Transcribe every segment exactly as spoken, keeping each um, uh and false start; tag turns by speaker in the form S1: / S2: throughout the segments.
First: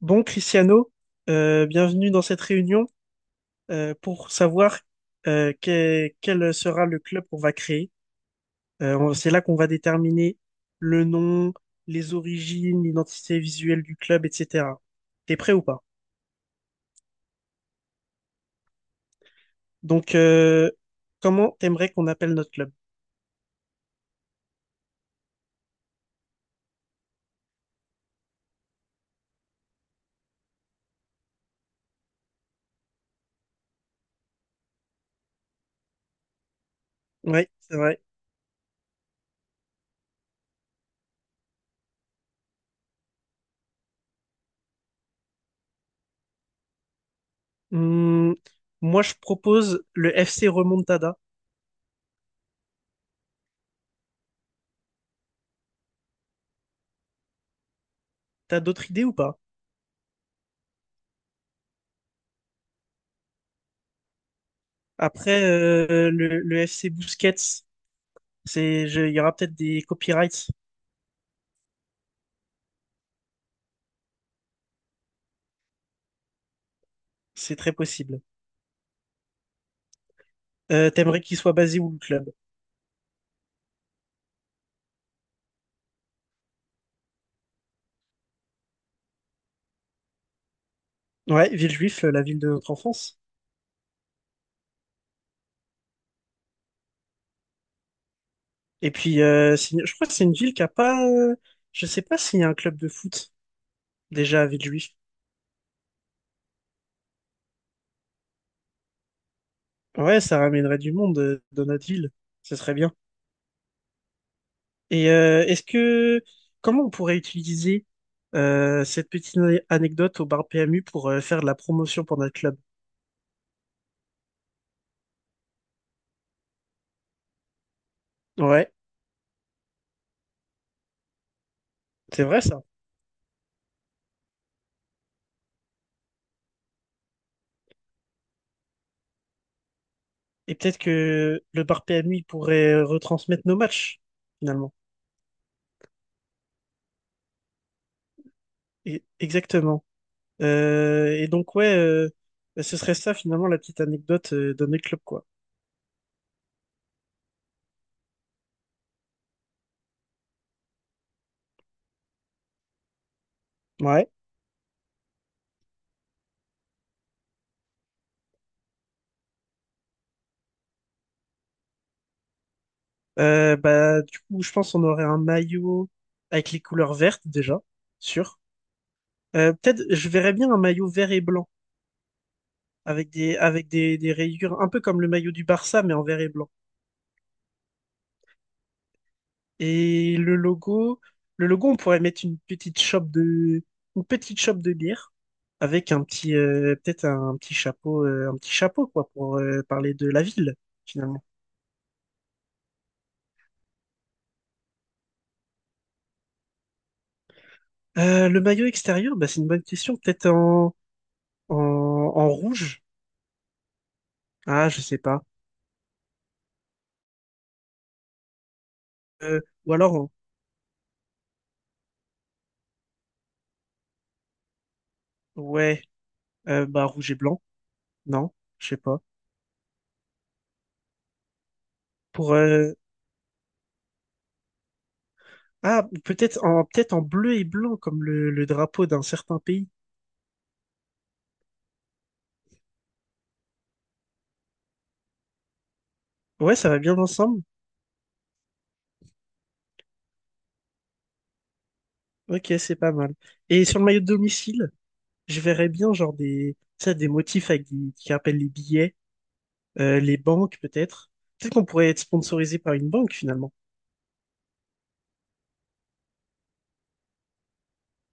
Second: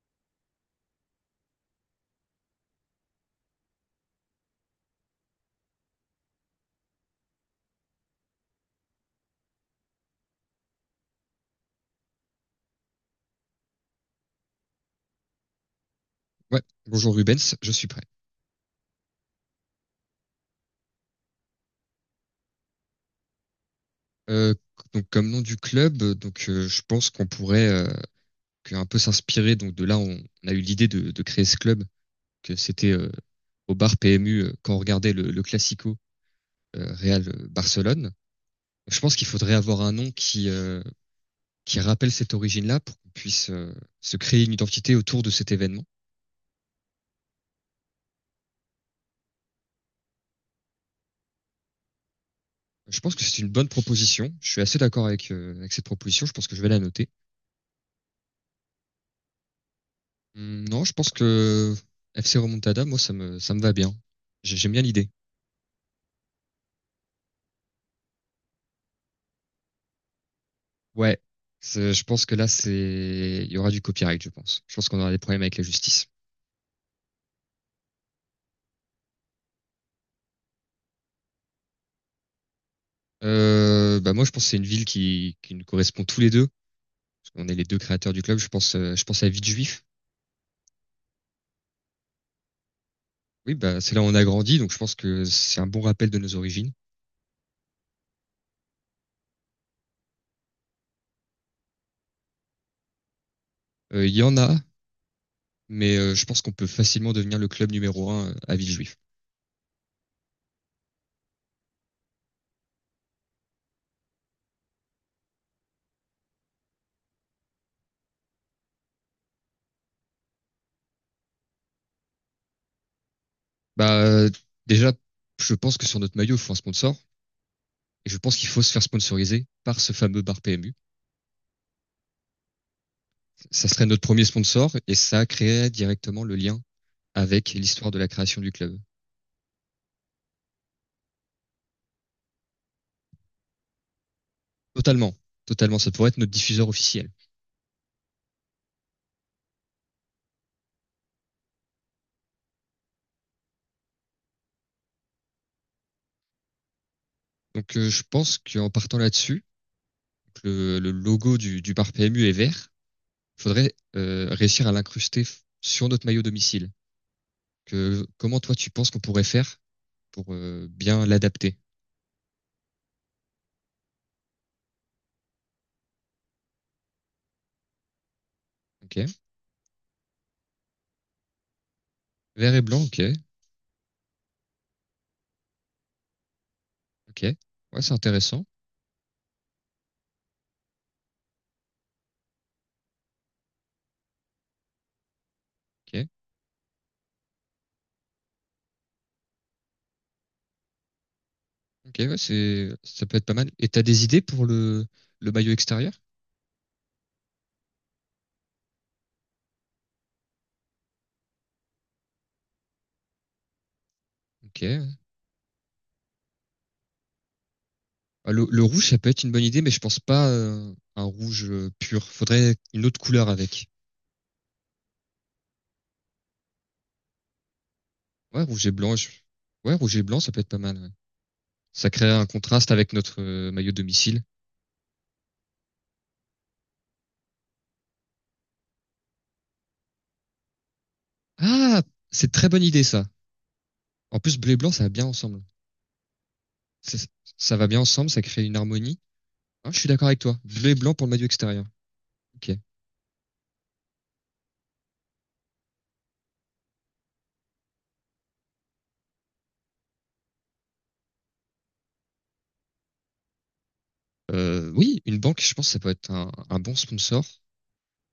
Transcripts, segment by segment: S1: Bon, Cristiano, euh, bienvenue dans cette réunion euh, pour savoir euh, que- quel sera le club qu'on va créer. Euh, on- c'est là qu'on va déterminer le nom, les origines, l'identité visuelle du club, et cetera. T'es prêt ou pas?
S2: Ouais, bonjour Rubens, je suis prêt.
S1: Donc, euh, comment t'aimerais qu'on appelle notre club?
S2: Euh, donc comme nom du club, euh, donc euh, je pense qu'on pourrait euh, que un peu s'inspirer. Donc de là, on, on a eu l'idée de, de créer ce club, que c'était euh, au bar P M U euh, quand on regardait le, le Classico euh, Real euh,
S1: Oui, c'est vrai.
S2: Barcelone. Je pense qu'il faudrait avoir un nom qui euh, qui rappelle cette origine-là pour qu'on puisse euh, se créer une identité autour de cet événement.
S1: Hum, Moi, je propose le F C Remontada.
S2: Je pense que c'est une bonne proposition. Je suis assez d'accord avec euh, avec cette proposition. Je pense que je vais la noter.
S1: T'as d'autres idées ou pas?
S2: Hum, Non, je pense que F C Remontada, moi, ça me, ça me va bien. J'ai- J'aime bien l'idée.
S1: Après, euh, le, le F C Busquets, c'est, je- il y aura peut-être des copyrights.
S2: Ouais. C'est- Je pense que là, c'est, il y aura du copyright, je pense. Je pense qu'on aura des problèmes avec la justice.
S1: C'est très possible. Euh, t'aimerais qu'il soit basé où le club?
S2: Euh, bah, moi, je pense que c'est une ville qui, qui nous correspond tous les deux. On est les deux créateurs du club. Je pense, euh, je pense à Villejuif.
S1: Ouais, Villejuif, euh, la ville de notre enfance.
S2: Oui, bah, c'est là où on a grandi, donc je pense que c'est un bon rappel de nos origines.
S1: Et puis, euh, c'est- je crois que c'est une ville qui a pas. Euh, je sais pas s'il y a un club de foot
S2: Euh, Il y en
S1: déjà à
S2: a,
S1: Villejuif.
S2: mais euh, je pense qu'on peut facilement devenir le club numéro un euh, à Villejuif.
S1: Ouais, ça ramènerait du monde euh, dans notre ville. Ce serait bien. Et euh, est-ce que comment on pourrait utiliser euh, cette petite ane- anecdote au bar P M U pour euh, faire de la promotion pour notre club?
S2: Bah, euh, déjà, je pense que sur notre maillot, il faut un sponsor. Et je pense qu'il faut se
S1: Ouais,
S2: faire sponsoriser par ce fameux bar P M U.
S1: c'est vrai ça.
S2: Ça serait notre premier sponsor et ça créerait directement le lien avec l'histoire de la création du club.
S1: Et peut-être que le bar P M U il pourrait euh, retransmettre nos matchs finalement.
S2: Totalement, totalement. Ça pourrait être notre diffuseur officiel.
S1: Et- exactement. Euh, et donc, ouais, euh, bah, ce serait ça finalement la petite anecdote euh, de mes clubs, quoi.
S2: Donc euh, je pense qu'en partant là-dessus, le, le, logo du, du bar P M U est vert. Il faudrait
S1: Ouais.
S2: euh, réussir à l'incruster sur notre maillot domicile. Que, comment toi tu penses qu'on pourrait faire pour euh, bien l'adapter.
S1: Euh, bah, du coup, je pense qu'on aurait un maillot avec les couleurs vertes déjà, sûr.
S2: Ok.
S1: Euh, peut-être, je verrais bien un maillot vert et blanc
S2: Vert et blanc, ok.
S1: avec des avec des, des rayures, un peu comme le maillot du Barça, mais en vert et blanc.
S2: Ok. Ouais, c'est intéressant.
S1: Et le logo, le logo, on pourrait mettre une petite chope de une petite chope de bière avec un
S2: Ok.
S1: petit euh, peut-être un petit chapeau euh, un petit chapeau quoi pour euh, parler de la ville finalement.
S2: Ok, ouais, c'est, ça peut être pas mal. Et t'as des idées pour le, le maillot extérieur?
S1: Euh, le maillot extérieur, bah, c'est une bonne question. Peut-être en, en, en rouge.
S2: Ok.
S1: Ah, je sais pas.
S2: Ah, le, le rouge, ça peut être une
S1: Euh,
S2: bonne idée, mais
S1: ou
S2: je
S1: alors,
S2: pense
S1: en-
S2: pas euh, un rouge euh, pur. Faudrait une autre couleur avec.
S1: ouais, euh, bah, rouge et blanc. Non,
S2: Ouais, rouge
S1: je
S2: et
S1: sais
S2: blanc.
S1: pas.
S2: je- Ouais, rouge et blanc, ça peut être pas mal, ouais. Ça crée un
S1: Pour,
S2: contraste
S1: euh,
S2: avec notre euh, maillot de domicile.
S1: ah, peut-être en, peut-être en bleu et blanc, comme le, le drapeau d'un certain pays.
S2: Ah, c'est très bonne idée ça. En plus, bleu et blanc, ça va bien ensemble.
S1: Ouais, ça va bien
S2: C'est-
S1: ensemble.
S2: Ça va bien ensemble, ça crée une harmonie. Ah, je suis d'accord avec toi. Bleu et blanc pour le maillot extérieur. Ok.
S1: Ok, c'est pas mal. Et sur le maillot de domicile, je verrais bien, genre, des, tu sais, des motifs avec des- qui rappellent les billets, euh, les banques, peut-être. Peut-être qu'on pourrait être sponsorisé par une banque, finalement.
S2: Euh, oui, une banque, je pense, que ça peut être un, un bon sponsor.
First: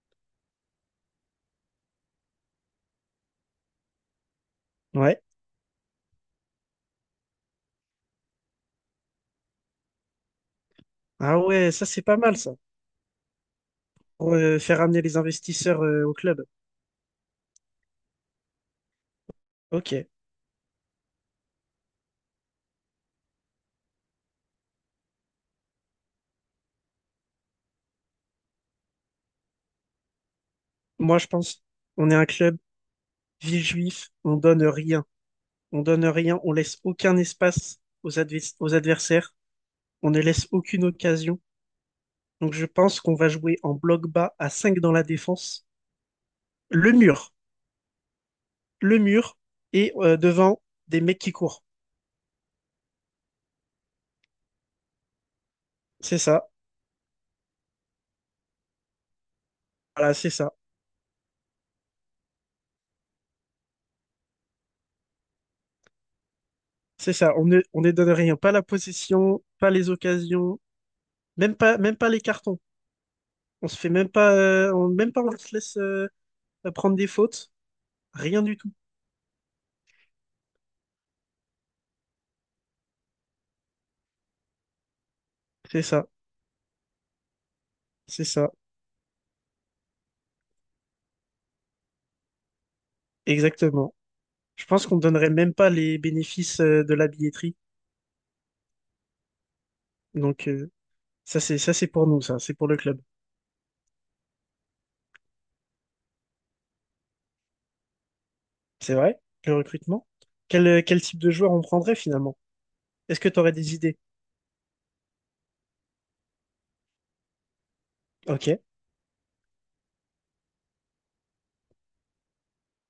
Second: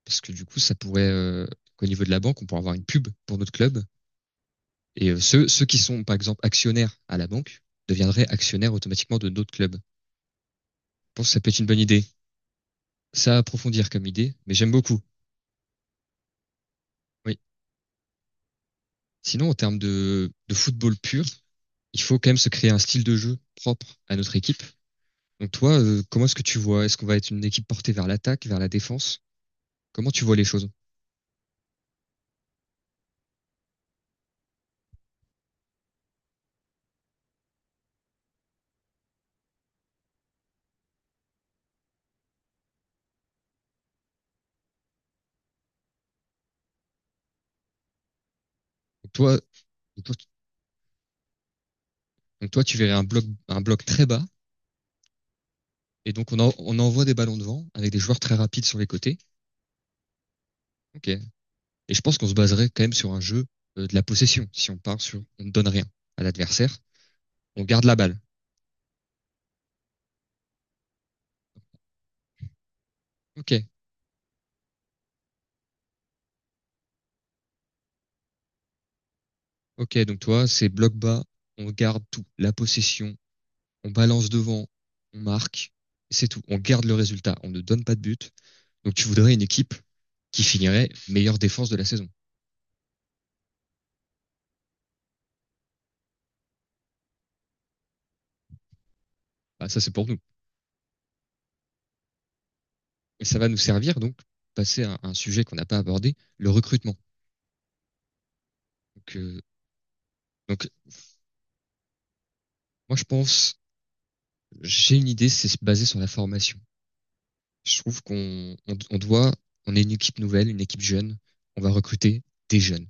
S2: Parce que du coup, ça pourrait, euh, au niveau de la banque, on pourrait avoir une pub pour notre club. Et euh,
S1: Ouais.
S2: ceux, ceux qui sont, par exemple, actionnaires à la banque deviendraient actionnaires automatiquement de notre club. Je pense que
S1: Ah
S2: ça peut être une
S1: ouais,
S2: bonne
S1: ça, c'est
S2: idée.
S1: pas mal, ça.
S2: Ça à approfondir comme idée,
S1: Pour
S2: mais
S1: euh,
S2: j'aime
S1: faire
S2: beaucoup.
S1: amener les investisseurs euh, au club.
S2: Oui. Sinon, en termes
S1: Ok.
S2: de, de football pur, il faut quand même se créer un style de jeu propre à notre équipe. Donc toi, euh, comment est-ce que tu vois? Est-ce qu'on va être une équipe portée vers l'attaque, vers la défense? Comment tu vois les choses?
S1: Moi, je pense, on est un club ville juif, on donne rien. On donne rien, on laisse aucun espace aux, advers- aux adversaires, on ne laisse aucune occasion. Donc, je pense qu'on va jouer en bloc bas à cinq dans la défense. Le mur, le
S2: donc
S1: mur,
S2: toi,
S1: et euh, devant des mecs qui courent.
S2: donc toi, tu verrais un bloc, un bloc très bas, et
S1: C'est
S2: donc on,
S1: ça.
S2: en- on envoie des ballons devant avec des joueurs très rapides sur les côtés.
S1: Voilà, c'est ça.
S2: OK. Et je pense qu'on se baserait quand même sur un jeu euh, de la possession. Si on part sur on ne donne rien à l'adversaire,
S1: C'est ça. On ne,
S2: on
S1: on
S2: garde
S1: ne
S2: la
S1: donne
S2: balle.
S1: rien. Pas la possession, pas les occasions, même pas, même pas les cartons.
S2: OK.
S1: On se fait même pas, euh, on, même pas, on se laisse euh, à prendre des fautes, rien du tout.
S2: OK, donc toi, c'est bloc bas, on garde tout, la possession, on balance devant, on marque,
S1: C'est ça,
S2: c'est tout. On garde le résultat, on ne donne pas de
S1: c'est
S2: but.
S1: ça,
S2: Donc tu voudrais une équipe qui finirait meilleure défense de la saison.
S1: exactement. Je pense qu'on ne donnerait même pas les bénéfices euh, de la billetterie.
S2: Bah, ça, c'est pour nous.
S1: Donc euh, ça c'est ça c'est pour nous, ça, c'est pour le club.
S2: Et ça va nous servir donc passer à un sujet qu'on n'a pas abordé, le recrutement.
S1: C'est
S2: Donc,
S1: vrai,
S2: euh,
S1: le recrutement.
S2: donc
S1: Quel, euh, quel type de joueur on prendrait finalement?
S2: moi, je
S1: Est-ce que tu aurais
S2: pense,
S1: des idées?
S2: j'ai une idée, c'est se baser sur la formation. Je trouve
S1: Ok.
S2: qu'on on, on doit, on est une équipe nouvelle, une équipe jeune. On va recruter des jeunes,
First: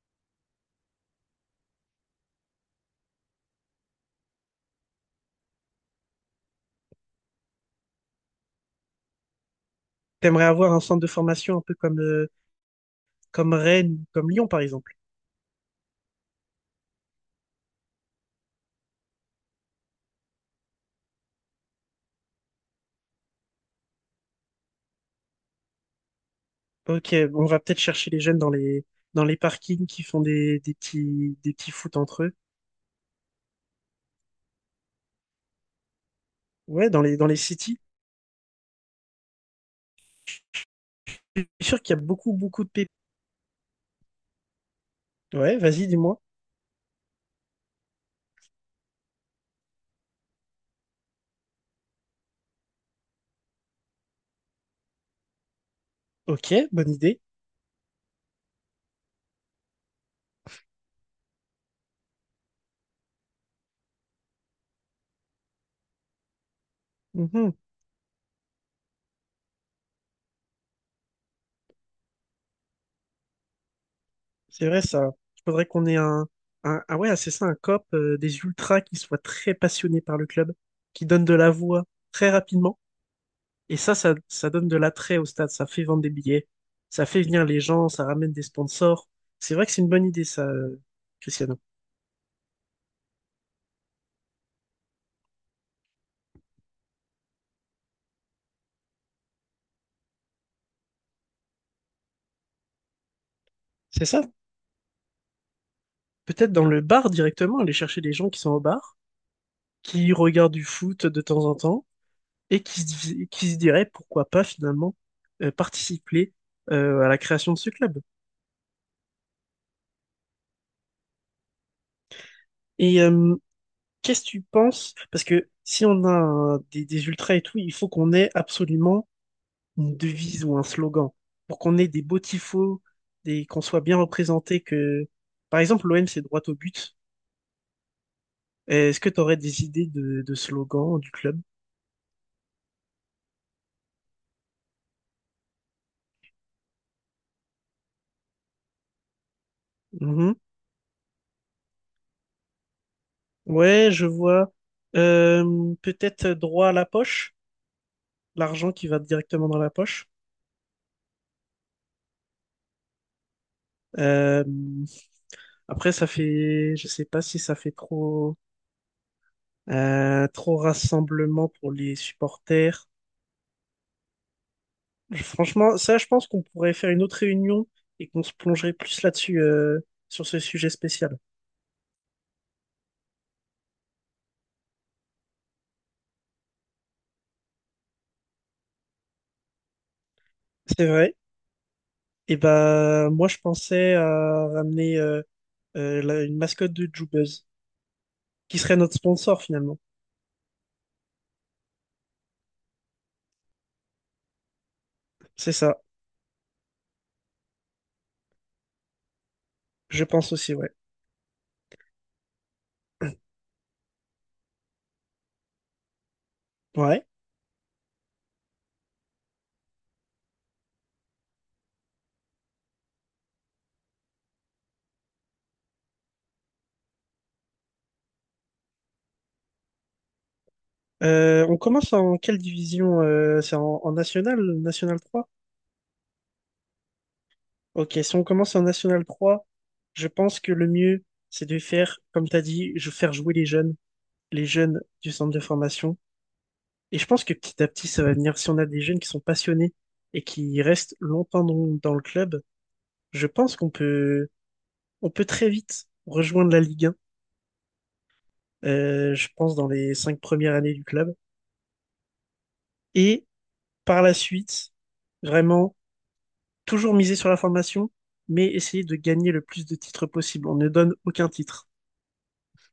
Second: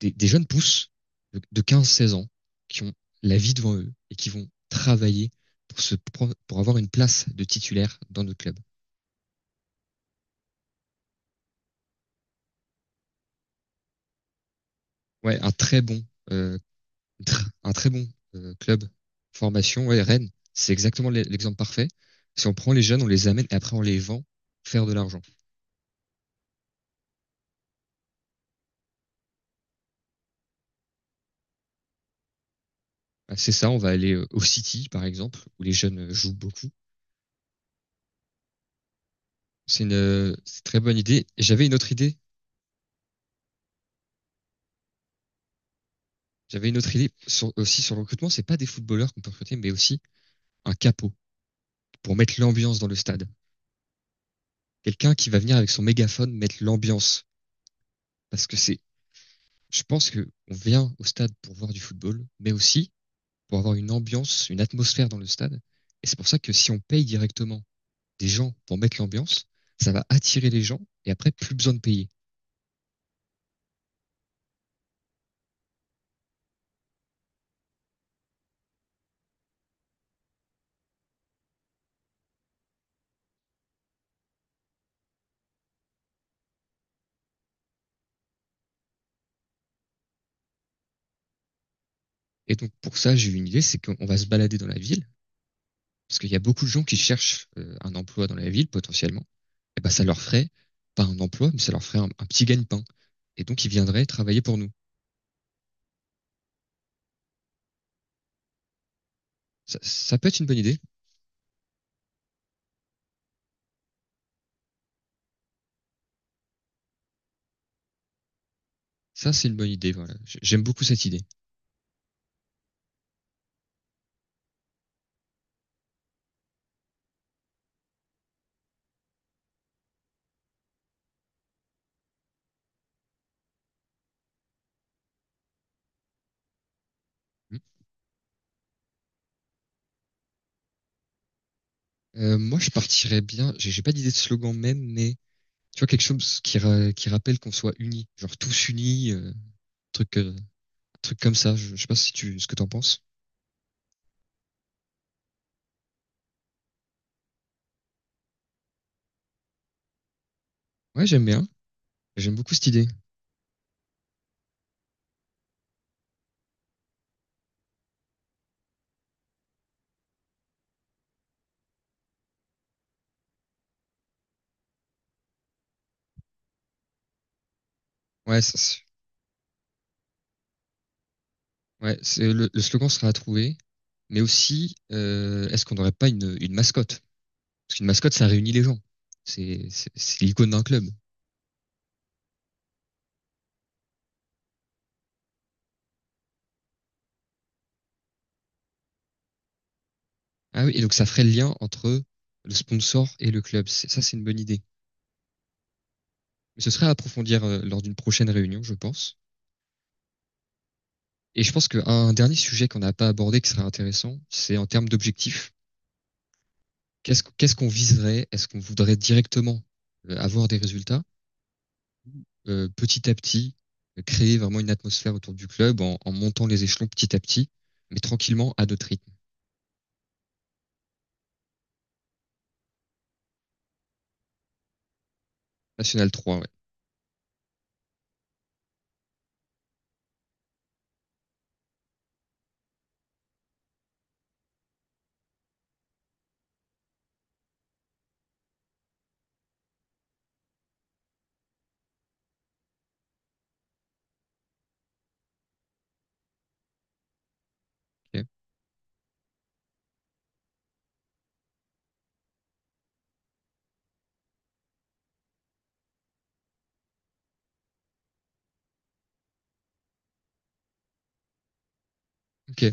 S2: des, des jeunes pousses de, de quinze seize ans qui ont la vie devant eux et qui vont travailler pour se pour avoir une place de titulaire dans notre club.
S1: T'aimerais avoir un centre de formation un peu comme, euh, comme Rennes, ou comme Lyon par exemple.
S2: Ouais, un très bon, euh, un très bon euh, club formation. Ouais, Rennes, c'est exactement l'exemple parfait. Si on prend les jeunes, on les amène et après on les vend pour faire de l'argent.
S1: Ok, on va peut-être chercher les jeunes dans les dans les parkings qui font des, des petits des petits foot entre eux.
S2: Ah, c'est ça, on va aller euh, au City par exemple où les jeunes euh, jouent beaucoup.
S1: Ouais, dans les dans les cities.
S2: C'est une, euh, c'est une très bonne idée.
S1: Je
S2: Et j'avais
S1: suis
S2: une
S1: sûr
S2: autre
S1: qu'il y a
S2: idée.
S1: beaucoup beaucoup de pépites. Ouais, vas-y, dis-moi.
S2: J'avais une autre idée sur, aussi sur le recrutement. C'est pas des footballeurs qu'on peut recruter, mais aussi un capot pour mettre l'ambiance dans le stade. Quelqu'un qui va venir avec son mégaphone
S1: Ok,
S2: mettre
S1: bonne idée.
S2: l'ambiance. Parce que c'est, je pense que on vient au stade pour voir du football, mais aussi pour avoir une ambiance, une atmosphère dans le stade. Et c'est pour ça que si on paye
S1: Mhm.
S2: directement des gens pour mettre l'ambiance, ça va attirer les gens et après plus besoin de payer.
S1: C'est vrai ça. Il faudrait qu'on ait un, un- Ah ouais, c'est ça, un cop, euh, des ultras qui soient très passionnés par le club, qui donnent de la voix très rapidement. Et ça, ça, ça donne de l'attrait au stade, ça fait vendre des billets, ça fait venir les gens, ça ramène des sponsors. C'est vrai que c'est une bonne idée ça, euh, Cristiano.
S2: Et donc pour ça, j'ai eu une idée, c'est qu'on va se balader dans la ville. Parce qu'il y a beaucoup de gens qui cherchent euh, un emploi dans la ville, potentiellement. Et ben, ça leur ferait, pas un emploi, mais ça leur ferait un, un petit gagne-pain. Et donc, ils viendraient
S1: C'est ça.
S2: travailler pour nous.
S1: Peut-être dans le bar directement, aller chercher des gens qui sont au bar,
S2: Ça,
S1: qui
S2: ça peut être une
S1: regardent
S2: bonne
S1: du
S2: idée.
S1: foot de temps en temps, et qui se, qui se dirait pourquoi pas finalement euh, participer euh, à la création de ce club.
S2: Ça, c'est une bonne idée, voilà. J- J'aime beaucoup cette idée.
S1: Et euh, qu'est-ce que tu penses? Parce que si on a euh, des, des ultras et tout, il faut qu'on ait absolument une devise ou un slogan pour qu'on ait des beaux tifos, des, qu'on soit bien représenté, que par exemple l'O M c'est droit au but.
S2: Hum.
S1: Est-ce que tu aurais des idées de, de slogans du club?
S2: Euh, moi, je partirais bien, j'ai j'ai pas d'idée de slogan même, mais tu vois, quelque chose qui, ra- qui rappelle qu'on soit unis. Genre tous unis, euh, truc,
S1: Mhm.
S2: euh, truc comme ça. Je, je sais pas si tu, ce que t'en penses.
S1: Ouais, je vois. Euh, peut-être droit à la poche, l'argent qui va directement dans la poche.
S2: Ouais, j'aime bien. J'aime beaucoup cette idée.
S1: Euh, après, ça fait, je sais pas si ça fait trop, euh, trop rassemblement pour les supporters. Franchement, ça, je pense qu'on pourrait faire une autre réunion et qu'on se
S2: Ouais, ça.
S1: plongerait plus là-dessus, euh, sur ce sujet spécial.
S2: Ouais, c'est le, le slogan sera à trouver, mais aussi, euh, est-ce qu'on n'aurait pas une, une mascotte? Parce qu'une mascotte, ça réunit les gens. C'est c'est- c'est l'icône d'un club.
S1: C'est vrai. Et ben, moi, je pensais à ramener euh, euh, la- une mascotte de Jubuzz, qui serait notre sponsor finalement.
S2: Ah oui, et donc ça ferait le lien entre le sponsor et le club. C'est- Ça, c'est une bonne idée.
S1: C'est ça.
S2: Mais ce serait à approfondir euh, lors d'une prochaine réunion, je pense.
S1: Je pense aussi, ouais.
S2: Et je pense qu'un dernier sujet qu'on n'a pas abordé qui serait intéressant, c'est en termes d'objectifs.
S1: Ouais.
S2: Qu'est-ce qu'est-ce qu'on viserait? Est-ce qu'on voudrait directement euh, avoir des résultats? Euh, petit à petit, euh, créer vraiment une atmosphère autour du club en, en montant les échelons petit à petit, mais tranquillement à notre rythme.
S1: Euh, on commence en quelle division? euh, c'est en, en national, national trois.
S2: National trois, ouais.
S1: Ok, si on commence en National trois, je pense que le mieux, c'est de faire, comme tu as dit, je faire jouer les jeunes, les jeunes du centre de formation. Et je pense que petit à petit, ça va venir. Si on a des jeunes qui sont passionnés et qui restent longtemps dans, dans le club, je pense qu'on peut, on peut très vite rejoindre la Ligue un,
S2: Ok.
S1: euh, je pense dans les cinq premières années du club. Et par la suite, vraiment, toujours miser sur la formation, mais essayer de gagner le plus de titres possible. On ne donne aucun titre.
S2: Ok.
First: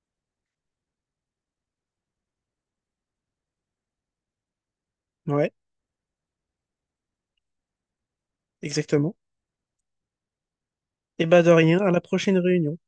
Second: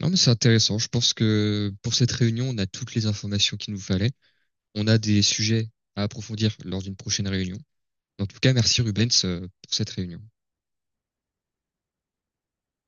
S2: Non, mais c'est intéressant. Je pense que pour cette réunion, on a toutes les informations qu'il nous fallait. On a des
S1: Ouais,
S2: sujets à approfondir lors d'une prochaine réunion. En tout cas, merci
S1: exactement.
S2: Rubens euh, pour cette réunion.
S1: Et bah de rien, à la prochaine réunion.